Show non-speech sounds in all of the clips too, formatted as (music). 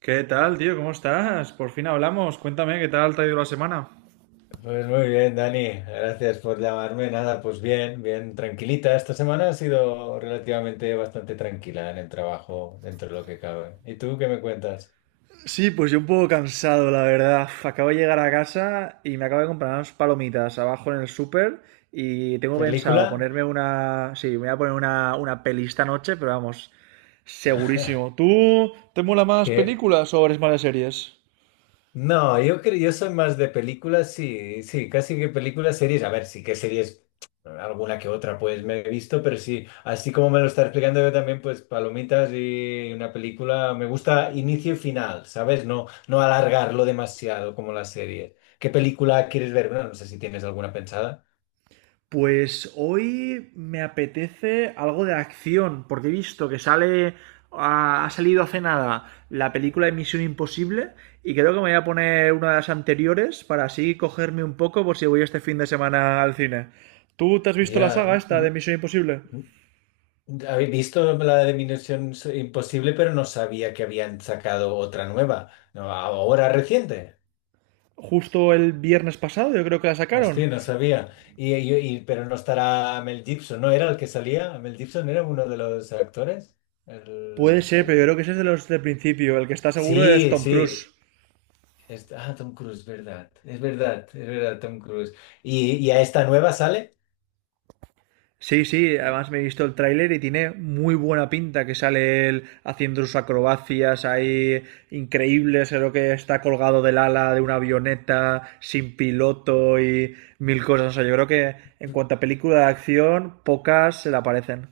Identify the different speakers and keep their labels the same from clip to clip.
Speaker 1: ¿Qué tal, tío? ¿Cómo estás? Por fin hablamos. Cuéntame, ¿qué tal te ha ido la semana?
Speaker 2: Pues muy bien, Dani, gracias por llamarme. Nada, pues bien, bien, tranquilita. Esta semana ha sido relativamente bastante tranquila en el trabajo, dentro de lo que cabe. ¿Y tú qué me cuentas?
Speaker 1: Sí, pues yo un poco cansado, la verdad. Acabo de llegar a casa y me acabo de comprar unas palomitas abajo en el súper y tengo pensado
Speaker 2: ¿Película?
Speaker 1: ponerme una... Sí, me voy a poner una peli esta noche, pero vamos, segurísimo.
Speaker 2: (laughs)
Speaker 1: ¿Tú te mola más
Speaker 2: ¿Qué?
Speaker 1: películas o eres más de series?
Speaker 2: No, yo soy más de películas, sí, sí, casi que películas, series. A ver, sí que series, alguna que otra, pues me he visto, pero sí, así como me lo está explicando yo también, pues palomitas y una película, me gusta inicio y final, ¿sabes? No, no alargarlo demasiado como la serie. ¿Qué película quieres ver? Bueno, no sé si tienes alguna pensada.
Speaker 1: Pues hoy me apetece algo de acción, porque he visto que sale, ha salido hace nada la película de Misión Imposible y creo que me voy a poner una de las anteriores para así cogerme un poco por si voy este fin de semana al cine. ¿Tú te has visto la
Speaker 2: Ya,
Speaker 1: saga esta de Misión Imposible?
Speaker 2: n- habéis visto la de Misión Imposible, pero no sabía que habían sacado otra nueva, ¿no? Ahora reciente.
Speaker 1: Justo el viernes pasado, yo creo que la sacaron.
Speaker 2: Hostia, no sabía. Pero no estará Mel Gibson, ¿no era el que salía? ¿Mel Gibson era uno de los actores?
Speaker 1: Puede
Speaker 2: El,
Speaker 1: ser, pero yo
Speaker 2: el-
Speaker 1: creo que ese es de los del principio. El que está seguro es
Speaker 2: Sí,
Speaker 1: Tom
Speaker 2: sí.
Speaker 1: Cruise.
Speaker 2: Ah, Tom Cruise, verdad. Es verdad, es verdad, Tom Cruise. ¿Y a esta nueva sale?
Speaker 1: Sí, sí, además me he visto el tráiler y tiene muy buena pinta que sale él haciendo sus acrobacias ahí increíbles, creo que está colgado del ala de una avioneta sin piloto y mil cosas. O sea, yo creo que en cuanto a película de acción, pocas se le aparecen.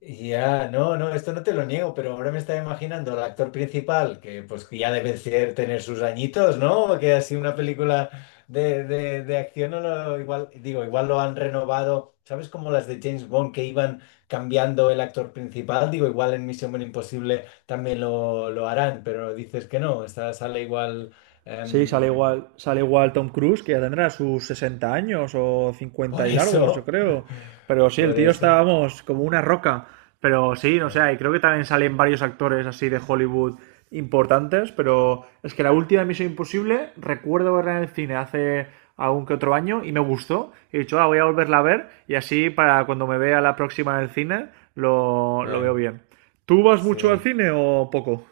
Speaker 2: Ya, no, no, esto no te lo niego, pero ahora me estaba imaginando al actor principal, que pues que ya debe ser tener sus añitos, ¿no? Que así una película de acción, no lo- igual, digo, igual lo han renovado, ¿sabes? Como las de James Bond que iban cambiando el actor principal, digo, igual en Misión Imposible también lo harán, pero dices que no, esta sale igual.
Speaker 1: Sí,
Speaker 2: em,
Speaker 1: sale igual Tom Cruise, que ya tendrá sus 60 años o 50
Speaker 2: por
Speaker 1: y largos, yo
Speaker 2: eso,
Speaker 1: creo. Pero
Speaker 2: (laughs)
Speaker 1: sí, el
Speaker 2: por
Speaker 1: tío está,
Speaker 2: eso.
Speaker 1: vamos, como una roca. Pero sí, no
Speaker 2: Bueno,
Speaker 1: sé, y creo que también salen varios actores así de Hollywood importantes, pero es que la última Misión Imposible recuerdo verla en el cine hace algún que otro año y me gustó. He dicho, ah, voy a volverla a ver y así para cuando me vea la próxima en el cine lo
Speaker 2: eh,
Speaker 1: veo bien. ¿Tú vas mucho al
Speaker 2: sí.
Speaker 1: cine o poco?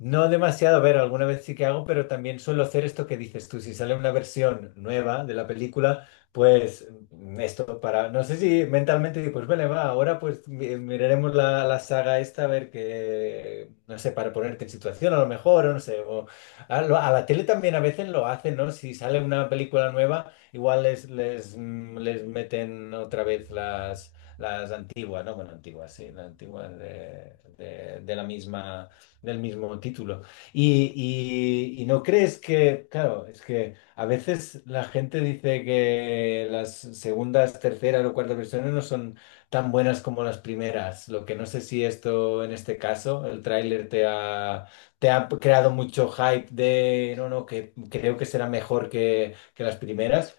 Speaker 2: No demasiado, a ver, alguna vez sí que hago, pero también suelo hacer esto que dices tú. Si sale una versión nueva de la película, pues esto para, no sé si mentalmente digo, pues vale, va, ahora pues miraremos la saga esta a ver qué, no sé, para ponerte en situación a lo mejor, o no sé, o a la tele también a veces lo hacen, ¿no? Si sale una película nueva, igual les meten otra vez las antigua, ¿no? Bueno, antigua, sí, la antigua de, de la misma, del mismo título. Y, y no crees que, claro, es que a veces la gente dice que las segundas, terceras o cuartas versiones no son tan buenas como las primeras, lo que no sé si esto, en este caso, el tráiler te ha creado mucho hype de, no, no, que creo que será mejor que las primeras,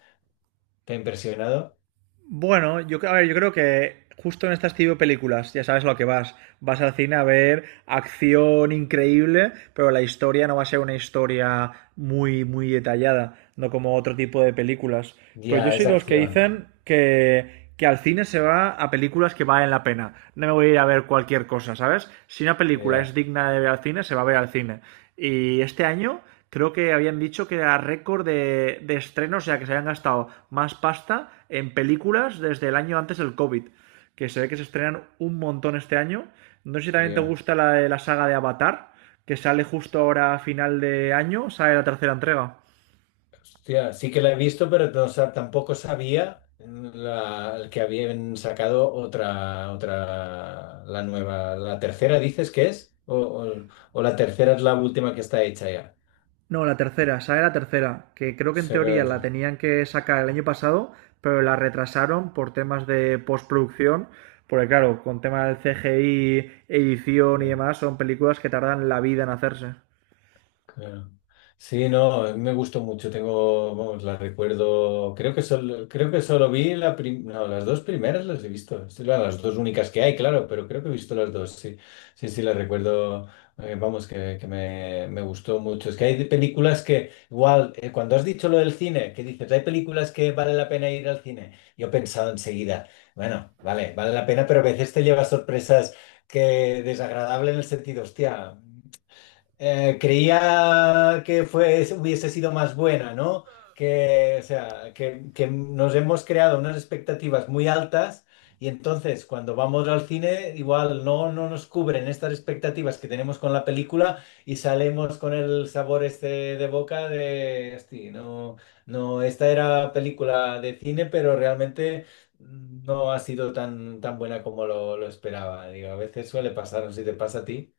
Speaker 2: ¿te ha impresionado?
Speaker 1: Bueno, yo, a ver, yo creo que justo en estas tipo de películas, ya sabes a lo que vas. Vas al cine a ver acción increíble, pero la historia no va a ser una historia muy, muy detallada, no como otro tipo de películas. Pero yo
Speaker 2: Ya,
Speaker 1: soy
Speaker 2: es
Speaker 1: de los que
Speaker 2: acción.
Speaker 1: dicen que al cine se va a películas que valen la pena. No me voy a ir a ver cualquier cosa, ¿sabes? Si una película es
Speaker 2: Ya,
Speaker 1: digna de ver al cine, se va a ver al cine. Y este año creo que habían dicho que era récord de estrenos, o sea, que se habían gastado más pasta en películas desde el año antes del COVID. Que se ve que se estrenan un montón este año. No sé si también te
Speaker 2: ya.
Speaker 1: gusta la de la saga de Avatar, que sale justo ahora a final de año, sale la tercera entrega.
Speaker 2: Hostia, sí que la he visto, pero tampoco sabía, la, que habían sacado otra, otra, la nueva. ¿La tercera dices que es? ¿O, o la tercera es la última que está hecha ya?
Speaker 1: No, la tercera, esa es la tercera, que creo
Speaker 2: O
Speaker 1: que en
Speaker 2: sea,
Speaker 1: teoría la
Speaker 2: que
Speaker 1: tenían que sacar el año pasado, pero la retrasaron por temas de postproducción, porque claro, con temas del CGI, edición y
Speaker 2: ya.
Speaker 1: demás, son películas que tardan la vida en hacerse.
Speaker 2: Claro. Sí, no, a mí me gustó mucho. Tengo, vamos, la recuerdo. Creo que solo no, las dos primeras las he visto. Sí, las dos únicas que hay, claro, pero creo que he visto las dos. Sí, sí, sí, las recuerdo. Vamos, que, me gustó mucho. Es que hay de películas que, igual, cuando has dicho lo del cine, que dices, hay películas que vale la pena ir al cine. Yo he pensado enseguida, bueno, vale, vale la pena, pero a veces te lleva sorpresas que desagradable en el sentido, hostia. Creía que fue, hubiese sido más buena, ¿no? Que, o sea, que nos hemos creado unas expectativas muy altas y entonces cuando vamos al cine igual no, no nos cubren estas expectativas que tenemos con la película y salimos con el sabor este de boca de, "Hosti, no, no, esta era película de cine, pero realmente no ha sido tan, tan buena como lo esperaba". Digo, a veces suele pasar, no sé si te pasa a ti.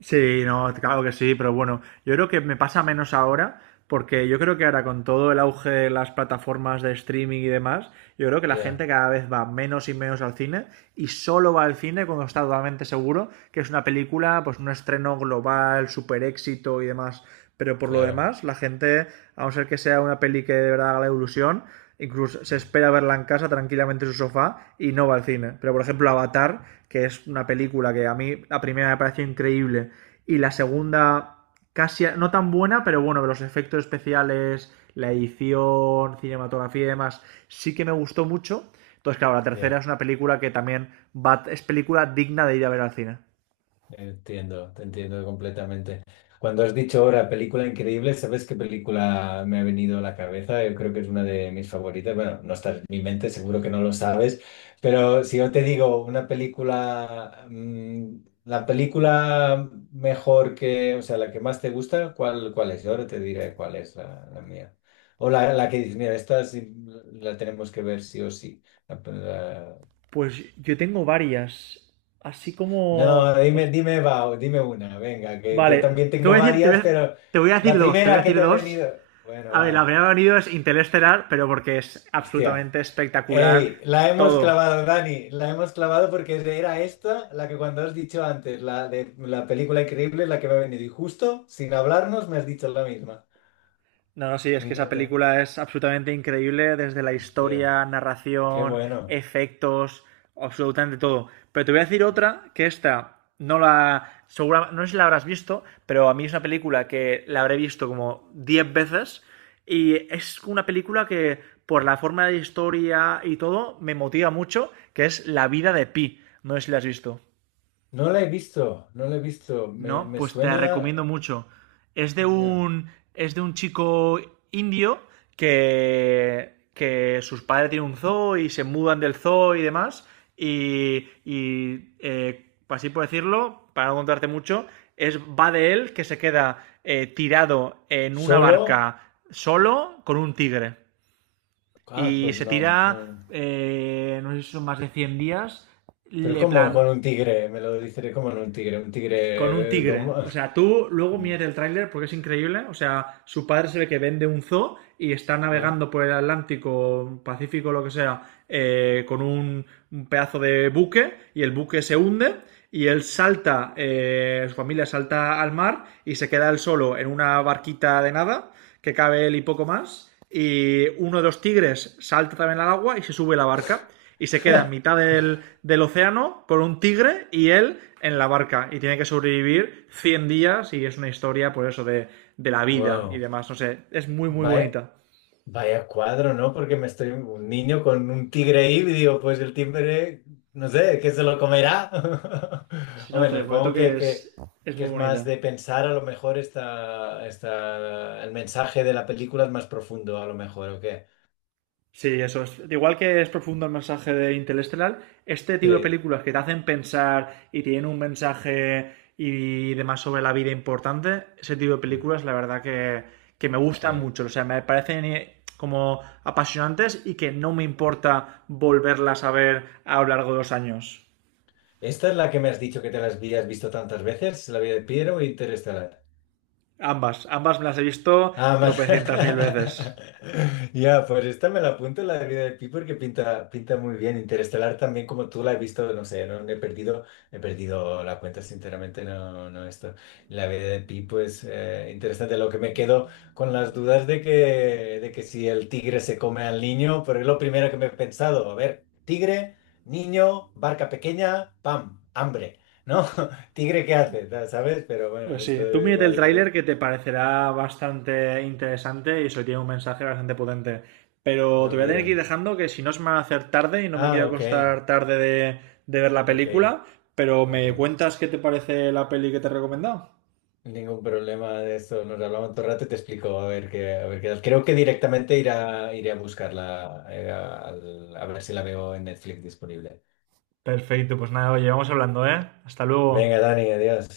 Speaker 1: Sí, no, claro que sí, pero bueno, yo creo que me pasa menos ahora, porque yo creo que ahora con todo el auge de las plataformas de streaming y demás, yo creo que la
Speaker 2: Ya,
Speaker 1: gente cada vez va menos y menos al cine y solo va al cine cuando está totalmente seguro que es una película, pues un estreno global, super éxito y demás. Pero por lo
Speaker 2: claro.
Speaker 1: demás, la gente, a no ser que sea una peli que de verdad haga la ilusión, incluso se espera verla en casa tranquilamente en su sofá y no va al cine. Pero por ejemplo Avatar, que es una película que a mí la primera me pareció increíble y la segunda casi no tan buena, pero bueno, los efectos especiales, la edición, cinematografía y demás, sí que me gustó mucho. Entonces, claro, la tercera
Speaker 2: Ya,
Speaker 1: es una película que también va, es película digna de ir a ver al cine.
Speaker 2: entiendo, te entiendo completamente. Cuando has dicho ahora película increíble, ¿sabes qué película me ha venido a la cabeza? Yo creo que es una de mis favoritas. Bueno, no está en mi mente, seguro que no lo sabes, pero si yo te digo una película, la película mejor que, o sea, la que más te gusta, ¿cuál, cuál es? Yo ahora te diré cuál es la mía. O la que dices, mira, esta sí la tenemos que ver sí o sí.
Speaker 1: Pues yo tengo varias, así
Speaker 2: No,
Speaker 1: como...
Speaker 2: dime,
Speaker 1: os-
Speaker 2: dime, va, dime una, venga, que yo
Speaker 1: Vale,
Speaker 2: también tengo varias, pero
Speaker 1: te voy a
Speaker 2: la
Speaker 1: decir dos, te voy a
Speaker 2: primera que
Speaker 1: decir
Speaker 2: te ha
Speaker 1: dos
Speaker 2: venido. Bueno,
Speaker 1: A ver, la
Speaker 2: va,
Speaker 1: primera que ha venido es Interestelar, pero porque es
Speaker 2: hostia.
Speaker 1: absolutamente espectacular
Speaker 2: Ey, la hemos
Speaker 1: todo.
Speaker 2: clavado, Dani, la hemos clavado porque era esta, la que cuando has dicho antes, la de la película increíble, la que me ha venido. Y justo, sin hablarnos, me has dicho la misma.
Speaker 1: No, no, sí, es que esa
Speaker 2: Fíjate,
Speaker 1: película es absolutamente increíble desde la
Speaker 2: hostia,
Speaker 1: historia,
Speaker 2: qué
Speaker 1: narración,
Speaker 2: bueno.
Speaker 1: efectos, absolutamente todo. Pero te voy a decir otra que esta no la. Segura, no sé si la habrás visto, pero a mí es una película que la habré visto como 10 veces. Y es una película que, por la forma de historia y todo, me motiva mucho, que es La vida de Pi. No sé si la has visto.
Speaker 2: No la he visto, no la he visto,
Speaker 1: ¿No?
Speaker 2: me
Speaker 1: Pues te la
Speaker 2: suena.
Speaker 1: recomiendo mucho. Es de
Speaker 2: Ya.
Speaker 1: un, es de un chico indio que sus padres tienen un zoo y se mudan del zoo y demás. Así por decirlo, para no contarte mucho, va de él que se queda tirado en una
Speaker 2: Solo.
Speaker 1: barca solo con un tigre.
Speaker 2: Ah,
Speaker 1: Y
Speaker 2: pues
Speaker 1: se
Speaker 2: no,
Speaker 1: tira,
Speaker 2: no.
Speaker 1: no sé si son más de 100 días,
Speaker 2: Pero
Speaker 1: le
Speaker 2: ¿cómo
Speaker 1: plan
Speaker 2: con un tigre? Me lo dice cómo en un
Speaker 1: con un
Speaker 2: tigre
Speaker 1: tigre. O sea, tú luego
Speaker 2: (laughs)
Speaker 1: mírate el tráiler porque es increíble. O sea, su padre se ve que vende un zoo y está
Speaker 2: ¿Eh?
Speaker 1: navegando por el Atlántico, Pacífico, lo que sea, eh, con un, un pedazo de buque y el buque se hunde y él salta, su familia salta al mar y se queda él solo en una barquita de nada que cabe él y poco más. Y uno de los tigres salta también al agua y se sube la barca. Y se queda en mitad del océano con un tigre y él en la barca. Y tiene que sobrevivir 100 días y es una historia, por eso, de la vida y
Speaker 2: Wow.
Speaker 1: demás. No sé, es muy, muy
Speaker 2: Vaya,
Speaker 1: bonita.
Speaker 2: vaya cuadro, ¿no? Porque me estoy un niño con un tigre ahí y digo, pues el tigre, no sé, ¿qué se lo comerá? (laughs)
Speaker 1: Sí, no,
Speaker 2: Bueno,
Speaker 1: te prometo
Speaker 2: supongo
Speaker 1: que es
Speaker 2: que
Speaker 1: muy
Speaker 2: es más
Speaker 1: bonita.
Speaker 2: de pensar, a lo mejor está, está el mensaje de la película es más profundo, a lo mejor, ¿o qué?
Speaker 1: Sí, eso es. Igual que es profundo el mensaje de Interestelar, este tipo de
Speaker 2: Sí.
Speaker 1: películas que te hacen pensar y tienen un mensaje y demás sobre la vida importante, ese tipo de
Speaker 2: Mm,
Speaker 1: películas, la verdad que me gustan
Speaker 2: sí.
Speaker 1: mucho. O sea, me parecen como apasionantes y que no me importa volverlas a ver a lo largo de los años.
Speaker 2: ¿Esta es la que me has dicho que te la habías visto tantas veces? ¿La vida de Piero o Interestelar?
Speaker 1: Ambas, ambas me las he visto
Speaker 2: Ah, más.
Speaker 1: tropecientas mil veces.
Speaker 2: (laughs) Ya, pues esta me la apunto, la de vida de Pi, porque pinta, pinta muy bien. Interestelar también, como tú la he visto, no sé, no he perdido, he perdido la cuenta, sinceramente, no, no esto. La vida de Pi, pues interesante. Lo que me quedo con las dudas de que si el tigre se come al niño, pero es lo primero que me he pensado. A ver, tigre, niño, barca pequeña, pam, hambre, ¿no? (laughs) Tigre, ¿qué hace? ¿Sabes? Pero bueno,
Speaker 1: Pues
Speaker 2: esto
Speaker 1: sí, tú mírate el
Speaker 2: igual,
Speaker 1: tráiler
Speaker 2: igual
Speaker 1: que te parecerá bastante interesante y eso tiene un mensaje bastante potente. Pero te
Speaker 2: lo
Speaker 1: voy a tener que
Speaker 2: miro.
Speaker 1: ir dejando que si no se me va a hacer tarde y no me quiero
Speaker 2: Ah, ok,
Speaker 1: acostar tarde de ver la
Speaker 2: ok,
Speaker 1: película, pero
Speaker 2: ok.
Speaker 1: me cuentas qué te parece la peli que te he recomendado.
Speaker 2: Ningún problema de esto. Nos hablamos otro rato y te explico a ver qué tal. Creo que directamente iré a, iré a buscarla, a ver si la veo en Netflix disponible.
Speaker 1: Perfecto, pues nada, oye, vamos hablando, ¿eh? Hasta
Speaker 2: Venga,
Speaker 1: luego.
Speaker 2: Dani, adiós.